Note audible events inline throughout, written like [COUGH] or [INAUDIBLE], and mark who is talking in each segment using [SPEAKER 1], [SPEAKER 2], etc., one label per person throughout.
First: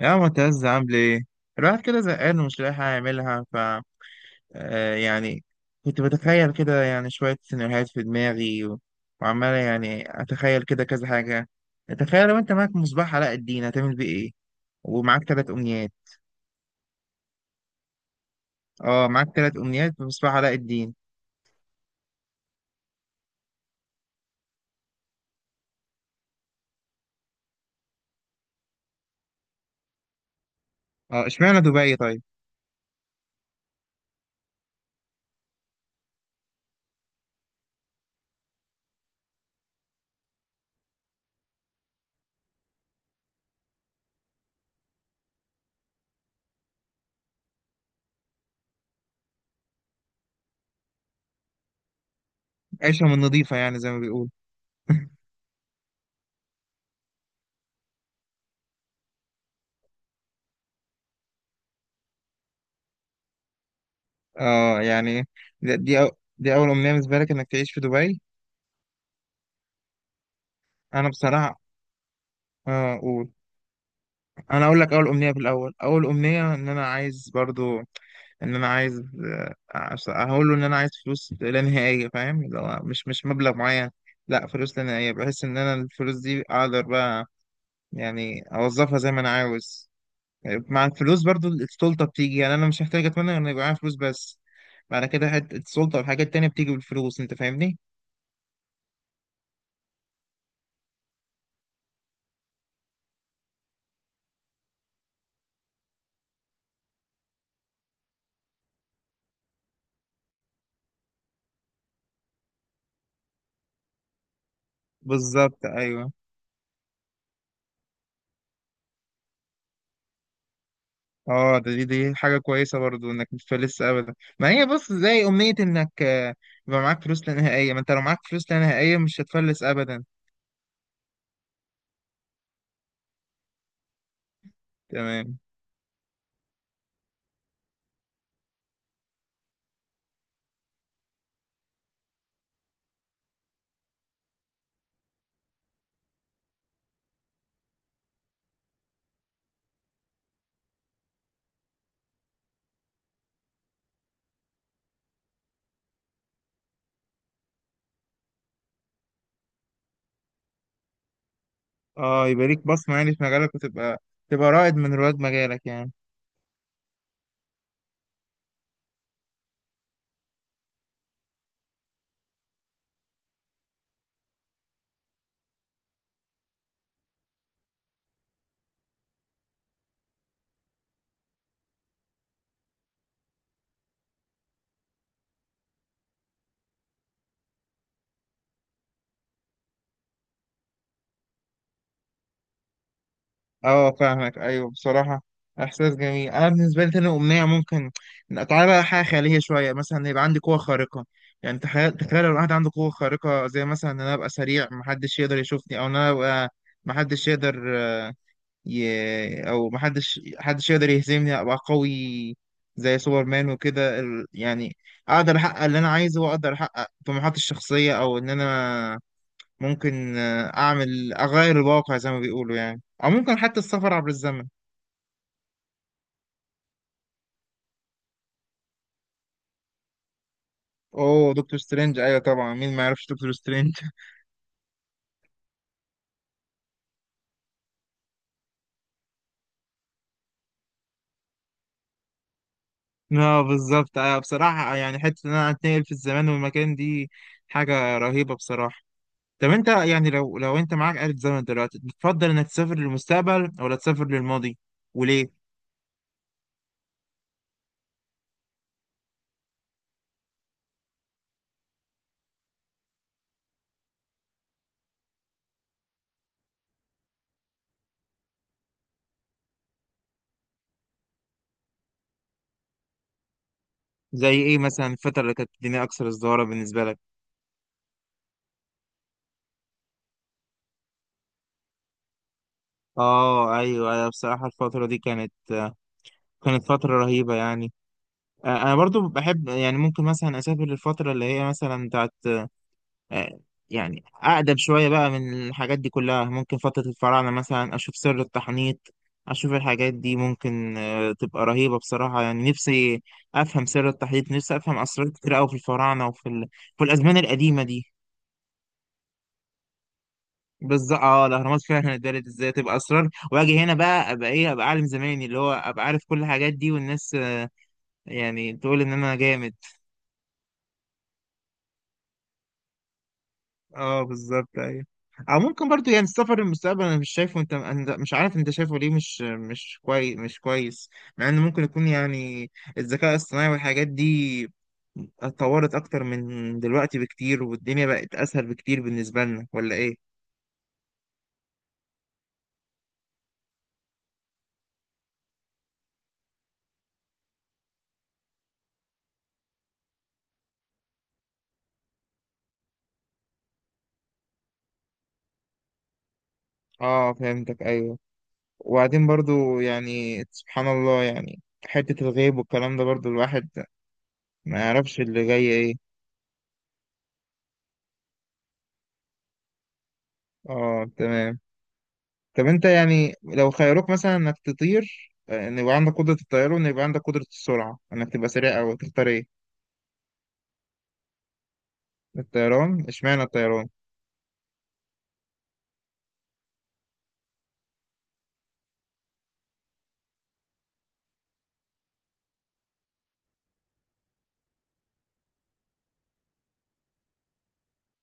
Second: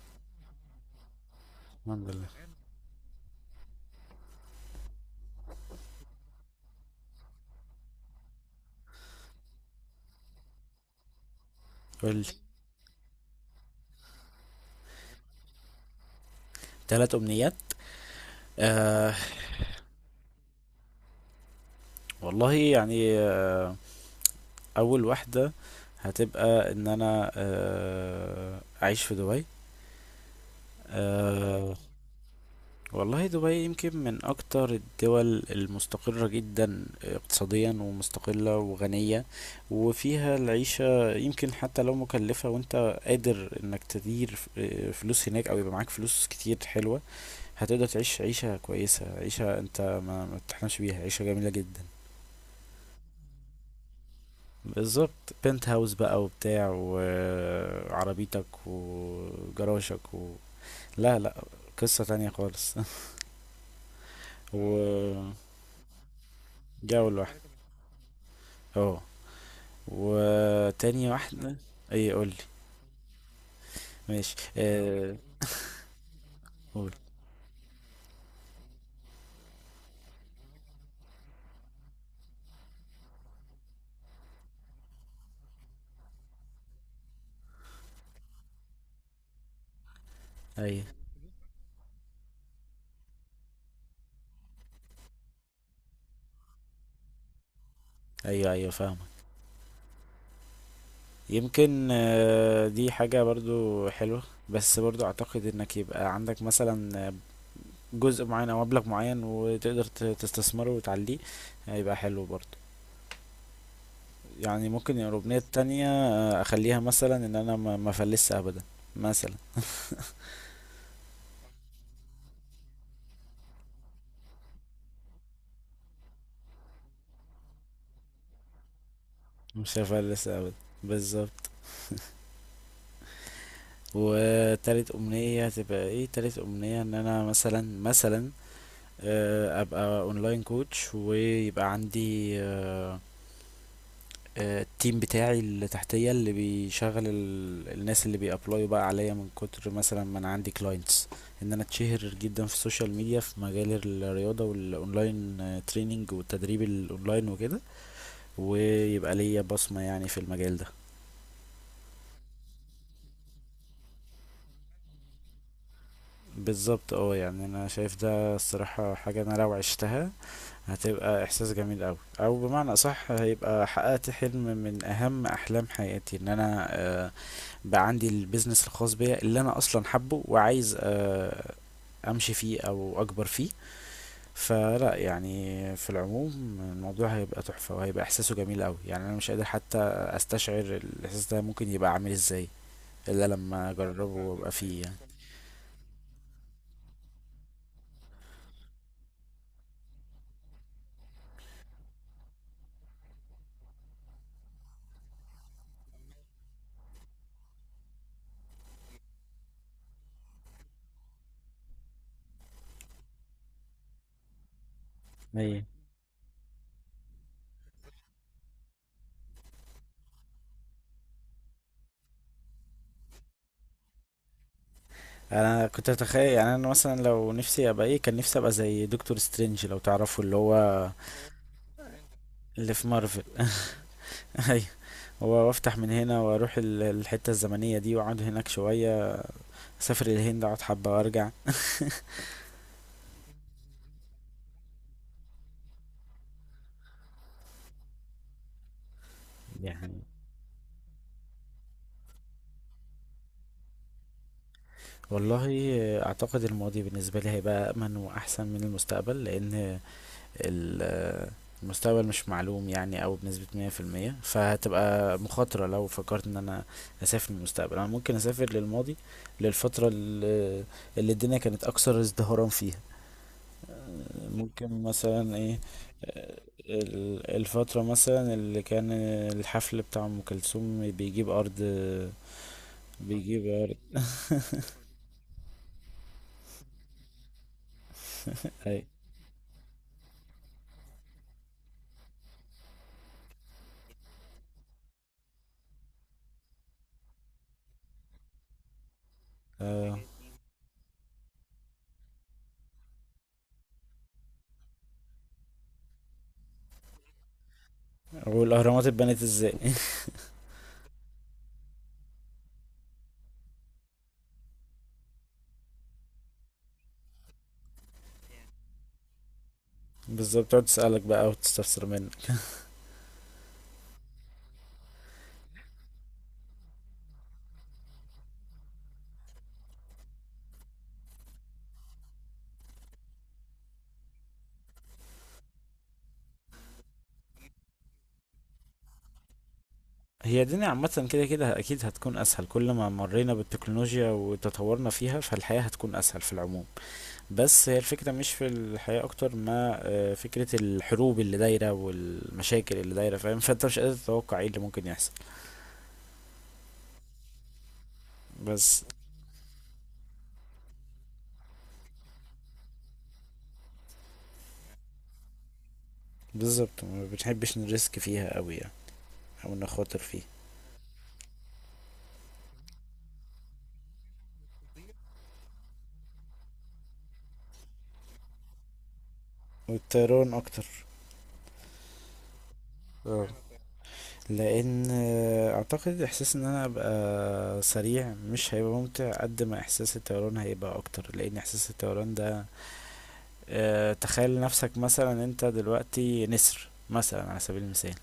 [SPEAKER 1] يا معتز، عامل ايه؟ الواحد كده
[SPEAKER 2] الحمد لله.
[SPEAKER 1] زهقان ومش لاقي حاجة يعملها. ف آه، يعني كنت بتخيل كده، يعني، شوية سيناريوهات في دماغي وعمال، يعني، أتخيل كده كذا حاجة.
[SPEAKER 2] قول.
[SPEAKER 1] تخيل لو أنت معاك مصباح علاء الدين هتعمل بيه ايه؟ ومعاك تلات أمنيات.
[SPEAKER 2] 3 امنيات.
[SPEAKER 1] اه،
[SPEAKER 2] آه
[SPEAKER 1] معاك تلات أمنيات بمصباح علاء الدين.
[SPEAKER 2] والله يعني اول واحده هتبقى ان انا اعيش في دبي.
[SPEAKER 1] اه، اشمعنى
[SPEAKER 2] آه
[SPEAKER 1] دبي طيب؟
[SPEAKER 2] والله دبي يمكن من اكتر الدول المستقره جدا اقتصاديا ومستقله وغنيه، وفيها العيشه يمكن حتى لو مكلفه، وانت قادر انك تدير فلوس هناك او يبقى معاك فلوس كتير حلوه. هتقدر تعيش عيشه كويسه، عيشه انت ما تحلمش بيها، عيشه جميله جدا.
[SPEAKER 1] عيشة من نظيفة، يعني، زي ما بيقول. [LAUGHS]
[SPEAKER 2] بالظبط. بنت هاوس بقى وبتاع وعربيتك وجراشك و... لا لا، قصة تانية خالص [LAUGHS]
[SPEAKER 1] اه، يعني،
[SPEAKER 2] وجو.
[SPEAKER 1] دي دي, أو... دي أول أمنية بالنسبة
[SPEAKER 2] لوحده.
[SPEAKER 1] لك إنك تعيش في دبي؟
[SPEAKER 2] اه.
[SPEAKER 1] أنا
[SPEAKER 2] وتاني واحدة.
[SPEAKER 1] بصراحة.
[SPEAKER 2] اي قولي.
[SPEAKER 1] اه، قول.
[SPEAKER 2] ماشي
[SPEAKER 1] انا اقول لك اول امنيه في الاول، اول امنيه ان انا
[SPEAKER 2] قول.
[SPEAKER 1] عايز برضو. ان انا عايز آه، أص- هقول له ان انا عايز فلوس لا نهائيه، فاهم؟ اللي هو مش مبلغ معين، لا، فلوس لا نهائيه. بحس ان انا الفلوس دي اقدر بقى، يعني، اوظفها زي ما انا عاوز.
[SPEAKER 2] اي.
[SPEAKER 1] مع الفلوس برضو السلطه بتيجي، يعني، انا مش محتاج اتمنى ان يبقى معايا فلوس بس. بعد كده حته السلطه والحاجات التانيه بتيجي بالفلوس، انت فاهمني؟
[SPEAKER 2] ايوه ايوه فاهمك. يمكن دي حاجة برضو حلوة، بس برضو اعتقد انك يبقى عندك مثلا جزء معين او مبلغ معين وتقدر تستثمره وتعليه، هيبقى حلو برضو. يعني ممكن يعني الأغنية
[SPEAKER 1] بالظبط،
[SPEAKER 2] التانية،
[SPEAKER 1] ايوه.
[SPEAKER 2] أخليها مثلا إن أنا ما أفلسش أبدا، مثلا.
[SPEAKER 1] اه، ده دي دي حاجة كويسة برضو، انك مش فلس ابدا. ما هي بص، زي امنية انك يبقى معاك فلوس لا نهائية، ما انت لو معاك فلوس لا نهائية مش هتفلس
[SPEAKER 2] مش
[SPEAKER 1] ابدا.
[SPEAKER 2] هفلس أبدا، بالظبط. وتالت
[SPEAKER 1] تمام.
[SPEAKER 2] أمنية هتبقى إيه؟ تالت أمنية إن أنا مثلا، مثلا أبقى أونلاين كوتش، ويبقى عندي التيم بتاعي اللي تحتية، اللي بيشغل الناس اللي بيأبلايوا بقى عليا من كتر مثلا ما أنا عندي كلاينتس. إن أنا أتشهر جدا في السوشيال ميديا في مجال الرياضة والأونلاين تريننج، والتدريب الأونلاين وكده. ويبقى ليا بصمة يعني في المجال ده.
[SPEAKER 1] اه، يبقى ليك بصمة، يعني، في مجالك، وتبقى رائد من رواد مجالك يعني.
[SPEAKER 2] بالظبط، اه. يعني انا شايف ده الصراحة حاجة انا لو عشتها هتبقى احساس جميل اوي، او بمعنى اصح هيبقى حققت حلم من اهم احلام حياتي، ان انا بقى عندي البيزنس الخاص بيا اللي انا اصلا حبه وعايز امشي فيه او اكبر فيه. فلا، يعني في العموم الموضوع هيبقى تحفة، وهيبقى احساسه جميل اوي، يعني انا مش قادر حتى استشعر الاحساس ده ممكن يبقى عامل ازاي الا لما
[SPEAKER 1] اه،
[SPEAKER 2] اجربه، فاهمك،
[SPEAKER 1] فاهمك،
[SPEAKER 2] وابقى
[SPEAKER 1] ايوه
[SPEAKER 2] فيه يعني.
[SPEAKER 1] بصراحة. احساس جميل. انا بالنسبة لي تاني امنية ممكن، تعالى بقى حاجة خيالية شوية، مثلا يبقى عندي قوة خارقة. يعني تخيل، تخيل لو واحد عنده قوة خارقة، زي مثلا ان انا ابقى سريع محدش يقدر يشوفني، او ان انا ابقى محدش يقدر يهزمني، ابقى قوي زي سوبرمان وكده، يعني اقدر
[SPEAKER 2] ايوه.
[SPEAKER 1] احقق اللي انا عايزه واقدر احقق طموحاتي الشخصية. او ان انا ممكن اغير الواقع زي ما بيقولوا، يعني، او ممكن حتى السفر عبر الزمن.
[SPEAKER 2] انا كنت اتخيل يعني انا مثلا لو نفسي ابقى ايه، كان نفسي ابقى زي دكتور سترينج، لو تعرفوا اللي هو
[SPEAKER 1] اوه، دكتور سترينج، ايوه طبعا،
[SPEAKER 2] اللي
[SPEAKER 1] مين ما
[SPEAKER 2] في
[SPEAKER 1] يعرفش
[SPEAKER 2] مارفل
[SPEAKER 1] دكتور
[SPEAKER 2] [LAUGHS]
[SPEAKER 1] سترينج؟ [LAUGHS]
[SPEAKER 2] ايوه، هو، وافتح من هنا واروح الحتة الزمنية دي واقعد هناك شوية، اسافر الهند، اقعد حبة وارجع.
[SPEAKER 1] اه، بالظبط، ايوه بصراحة. يعني حتة ان انا اتنقل في الزمان والمكان دي حاجة رهيبة بصراحة. طب انت،
[SPEAKER 2] يعني
[SPEAKER 1] يعني، لو انت معاك آلة زمن دلوقتي، بتفضل انك تسافر للمستقبل ولا تسافر للماضي؟ وليه؟
[SPEAKER 2] والله، اعتقد الماضي بالنسبة لي هيبقى امن واحسن من المستقبل لان ال- المستقبل مش معلوم يعني أوي بنسبة 100%، فهتبقى مخاطرة لو فكرت ان انا اسافر للمستقبل. انا ممكن اسافر للماضي، للفترة اللي، اللي الدنيا كانت اكثر ازدهارا فيها.
[SPEAKER 1] زي ايه
[SPEAKER 2] ممكن
[SPEAKER 1] مثلا الفترة اللي
[SPEAKER 2] مثلا
[SPEAKER 1] كانت
[SPEAKER 2] ايه،
[SPEAKER 1] الدنيا اكثر ازدهارا بالنسبة لك؟
[SPEAKER 2] الفترة مثلا اللي كان الحفل بتاع ام كلثوم بيجيب ارض، بيجيب
[SPEAKER 1] اه،
[SPEAKER 2] ارض.
[SPEAKER 1] ايوه، انا بصراحة الفترة دي كانت فترة رهيبة يعني. انا
[SPEAKER 2] اي
[SPEAKER 1] برضو بحب، يعني، ممكن مثلا اسافر للفترة اللي هي مثلا بتاعت، آه، يعني، أقدم شوية بقى من الحاجات دي كلها. ممكن فترة الفراعنة مثلا، أشوف سر التحنيط، أشوف الحاجات
[SPEAKER 2] آه.
[SPEAKER 1] دي ممكن تبقى رهيبة بصراحة. يعني نفسي أفهم سر التحنيط، نفسي أفهم أسرار كتير أوي في الفراعنة في الأزمان القديمة دي.
[SPEAKER 2] والاهرامات اتبنت ازاي [LAUGHS]
[SPEAKER 1] بالظبط، اه الأهرامات فعلا اتدارت ازاي، تبقى أسرار، وأجي هنا بقى أبقى إيه، أبقى عالم زماني اللي هو أبقى عارف كل الحاجات دي، والناس يعني تقول إن أنا جامد.
[SPEAKER 2] بالظبط، تقعد تسألك بقى وتستفسر منه.
[SPEAKER 1] اه، بالظبط، ايوه. او ممكن برضو، يعني، السفر للمستقبل انا مش شايفه، انت، مش عارف انت شايفه ليه، مش كويس، مش كويس. مع انه ممكن يكون، يعني، الذكاء الاصطناعي والحاجات دي اتطورت اكتر من دلوقتي بكتير، والدنيا بقت اسهل بكتير بالنسبة لنا، ولا ايه؟
[SPEAKER 2] هي الدنيا عامة كده كده أكيد هتكون أسهل، كل ما مرينا بالتكنولوجيا وتطورنا فيها فالحياة هتكون أسهل في العموم. بس هي الفكرة مش في الحياة أكتر ما فكرة الحروب اللي دايرة والمشاكل اللي دايرة، فاهم، فأنت مش قادر تتوقع ايه اللي ممكن يحصل.
[SPEAKER 1] اه، فهمتك ايوه.
[SPEAKER 2] بس
[SPEAKER 1] وبعدين برضو، يعني، سبحان الله، يعني، حتة الغيب والكلام ده برضو الواحد ما يعرفش اللي جاي ايه.
[SPEAKER 2] بالظبط، ما بنحبش نريسك فيها أوي يعني، أو نخاطر فيه.
[SPEAKER 1] اه، تمام. طب انت، يعني، لو خيروك مثلا انك تطير، ان يبقى عندك قدرة الطيران، وان يبقى عندك قدرة السرعة انك تبقى سريع، او تختار ايه؟
[SPEAKER 2] والطيران أكتر.
[SPEAKER 1] الطيران، اشمعنى
[SPEAKER 2] اه،
[SPEAKER 1] الطيران؟
[SPEAKER 2] لأن أعتقد إحساس إن أنا أبقى سريع مش هيبقى ممتع قد ما إحساس الطيران هيبقى أكتر، لأن إحساس الطيران ده تخيل نفسك مثلا انت دلوقتي نسر مثلا على سبيل المثال.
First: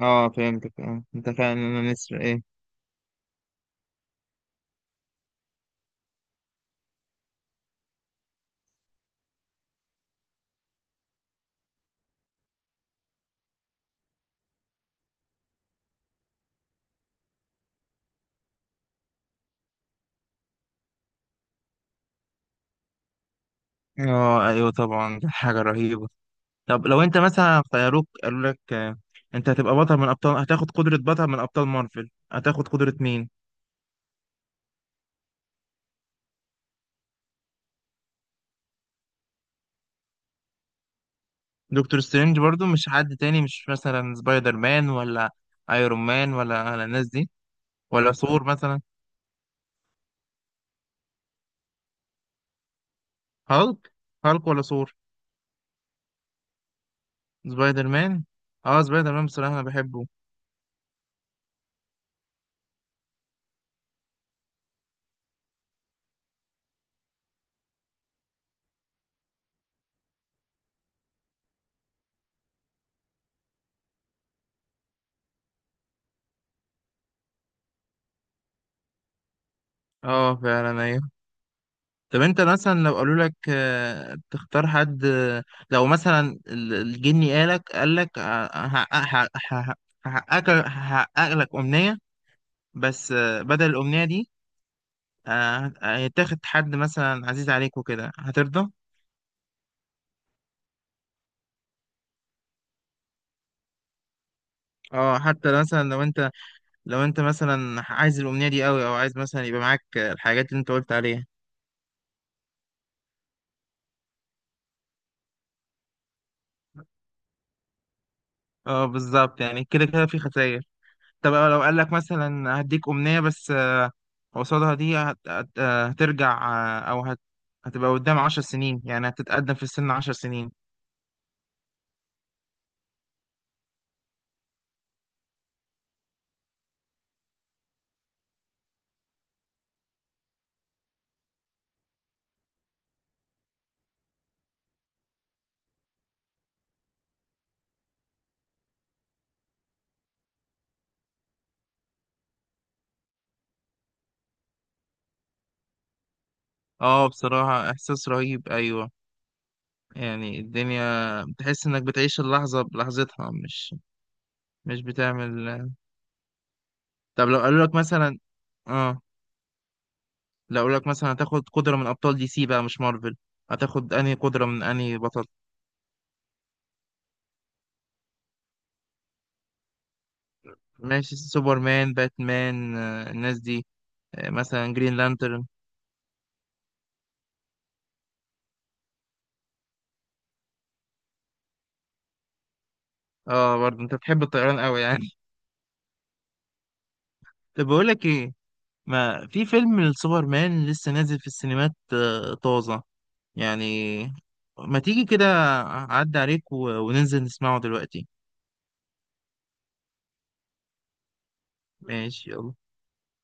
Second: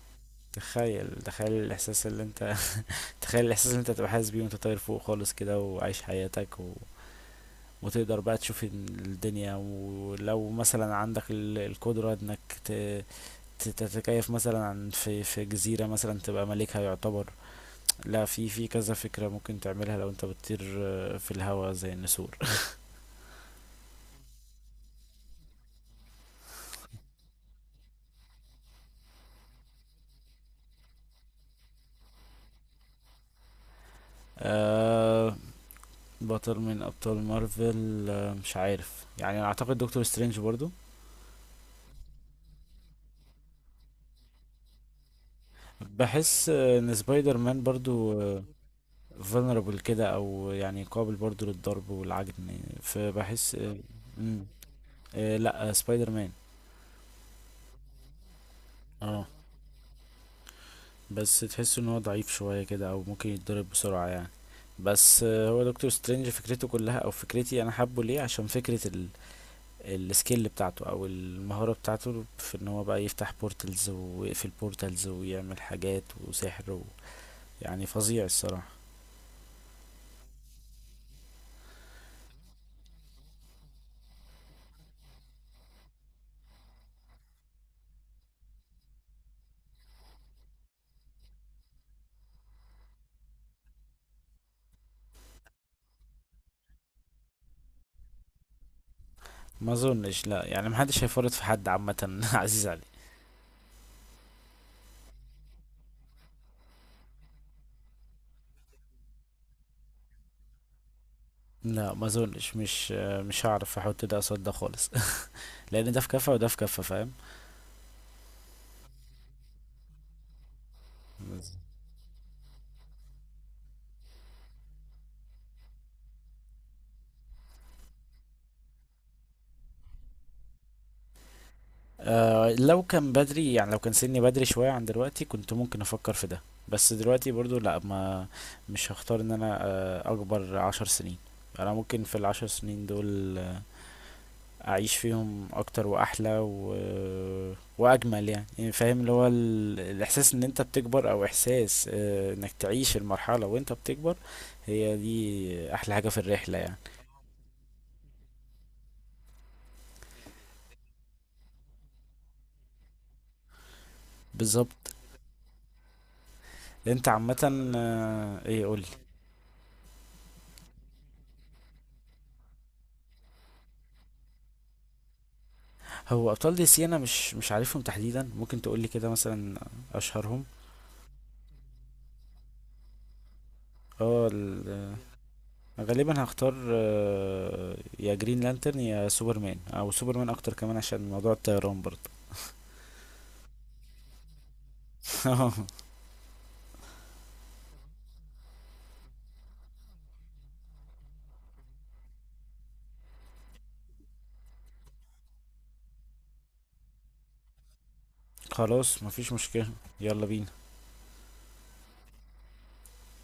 [SPEAKER 1] اه، فهمتك. اه،
[SPEAKER 2] تخيل
[SPEAKER 1] انت
[SPEAKER 2] تخيل
[SPEAKER 1] فعلا، انا
[SPEAKER 2] الاحساس
[SPEAKER 1] نسر
[SPEAKER 2] اللي
[SPEAKER 1] ايه؟
[SPEAKER 2] انت [LAUGHS] تخيل الاحساس اللي انت تبقى حاسس بيه وانت طاير فوق خالص كده وعايش حياتك و... وتقدر بقى تشوف الدنيا، ولو مثلا عندك القدرة انك ت... تتكيف مثلا عن في في جزيرة مثلا تبقى ملكها يعتبر. لا، في في كذا فكرة ممكن تعملها لو انت بتطير في الهواء زي النسور [LAUGHS]
[SPEAKER 1] اه، ايوه طبعا، دي حاجة رهيبة. طب لو انت مثلا خيروك، قالوا لك انت هتبقى بطل من ابطال، هتاخد قدرة بطل من ابطال مارفل، هتاخد قدرة مين؟
[SPEAKER 2] آه. بطل من ابطال مارفل مش عارف، يعني اعتقد دكتور سترينج برضو.
[SPEAKER 1] دكتور سترينج برضو؟ مش حد تاني، مش مثلا سبايدر مان، ولا ايرون مان،
[SPEAKER 2] بحس
[SPEAKER 1] ولا ولا
[SPEAKER 2] ان
[SPEAKER 1] الناس دي؟
[SPEAKER 2] سبايدر مان
[SPEAKER 1] ولا
[SPEAKER 2] برضو
[SPEAKER 1] ثور مثلا؟
[SPEAKER 2] فولنربل كده، او يعني قابل برضو للضرب والعجن، فبحس.
[SPEAKER 1] هالك.
[SPEAKER 2] مم.
[SPEAKER 1] هالك ولا ثور؟
[SPEAKER 2] لا، سبايدر مان.
[SPEAKER 1] سبايدر مان. اه سبايدر
[SPEAKER 2] اه
[SPEAKER 1] مان، بصراحة انا بحبه.
[SPEAKER 2] بس تحس ان هو ضعيف شوية كده، او ممكن يتضرب بسرعة يعني. بس هو دكتور سترينج فكرته كلها او فكرتي انا حابه ليه عشان فكرة السكيل بتاعته او المهارة بتاعته في ان هو بقى يفتح بورتلز ويقفل بورتلز ويعمل حاجات وسحر و... يعني فظيع الصراحة.
[SPEAKER 1] اه، فعلا ايوه. طب انت مثلا لو قالوا لك تختار حد، لو مثلا الجني قالك هحقق لك أمنية، بس بدل الأمنية دي، هيتاخد حد مثلا عزيز عليك وكده، هترضى؟
[SPEAKER 2] ما اظنش، لا يعني محدش هيفرط في حد عامة [LAUGHS] عزيز عليه.
[SPEAKER 1] اه، حتى مثلا لو انت، مثلا عايز الأمنية دي قوي، او عايز مثلا يبقى معاك الحاجات اللي انت قلت عليها؟
[SPEAKER 2] لا ما اظنش، مش هعرف احط ده قصاد ده خالص [LAUGHS] لان ده في كفه وده في كفه، فاهم.
[SPEAKER 1] اه، بالظبط، يعني كده كده في خسائر. طب لو قال لك مثلا هديك أمنية، بس قصادها دي هت... هت... آه، هترجع، أو هتبقى قدام 10 سنين، يعني هتتقدم في السن 10 سنين.
[SPEAKER 2] آه، لو كان بدري، يعني لو كان سني بدري شويه عن دلوقتي كنت ممكن افكر في ده. بس دلوقتي برضو لا، ما مش هختار ان انا اكبر 10 سنين. انا ممكن في ال10 سنين دول آه اعيش فيهم اكتر واحلى و... واجمل يعني. يعني فاهم اللي هو الاحساس ان انت بتكبر، او احساس انك تعيش المرحلة وانت بتكبر، هي دي احلى حاجة في الرحلة يعني.
[SPEAKER 1] اه، بصراحة إحساس رهيب، أيوة. يعني الدنيا، بتحس إنك بتعيش اللحظة بلحظتها، مش
[SPEAKER 2] بالظبط.
[SPEAKER 1] بتعمل.
[SPEAKER 2] انت
[SPEAKER 1] طب لو قالوا
[SPEAKER 2] عامة
[SPEAKER 1] لك مثلا،
[SPEAKER 2] ايه؟ قولي.
[SPEAKER 1] اه هتاخد قدرة من أبطال DC بقى، مش مارفل، هتاخد أنهي قدرة من أنهي بطل؟
[SPEAKER 2] هو ابطال دي سي انا مش عارفهم تحديدا، ممكن تقولي كده مثلا اشهرهم.
[SPEAKER 1] ماشي، سوبرمان، باتمان، الناس دي،
[SPEAKER 2] اه
[SPEAKER 1] مثلا جرين لانترن.
[SPEAKER 2] غالبا هختار، يا جرين لانترن يا سوبرمان، او سوبرمان اكتر كمان عشان موضوع الطيران برضه
[SPEAKER 1] اه، برضه انت بتحب الطيران قوي يعني.
[SPEAKER 2] [LAUGHS]
[SPEAKER 1] [LAUGHS] طب بقول لك ايه، ما في فيلم السوبرمان لسه نازل في السينمات، طازة يعني. ما تيجي كده، اعدي عليك وننزل نسمعه دلوقتي.
[SPEAKER 2] خلاص مفيش مشكلة. يلا بينا.
[SPEAKER 1] ماشي، يلا.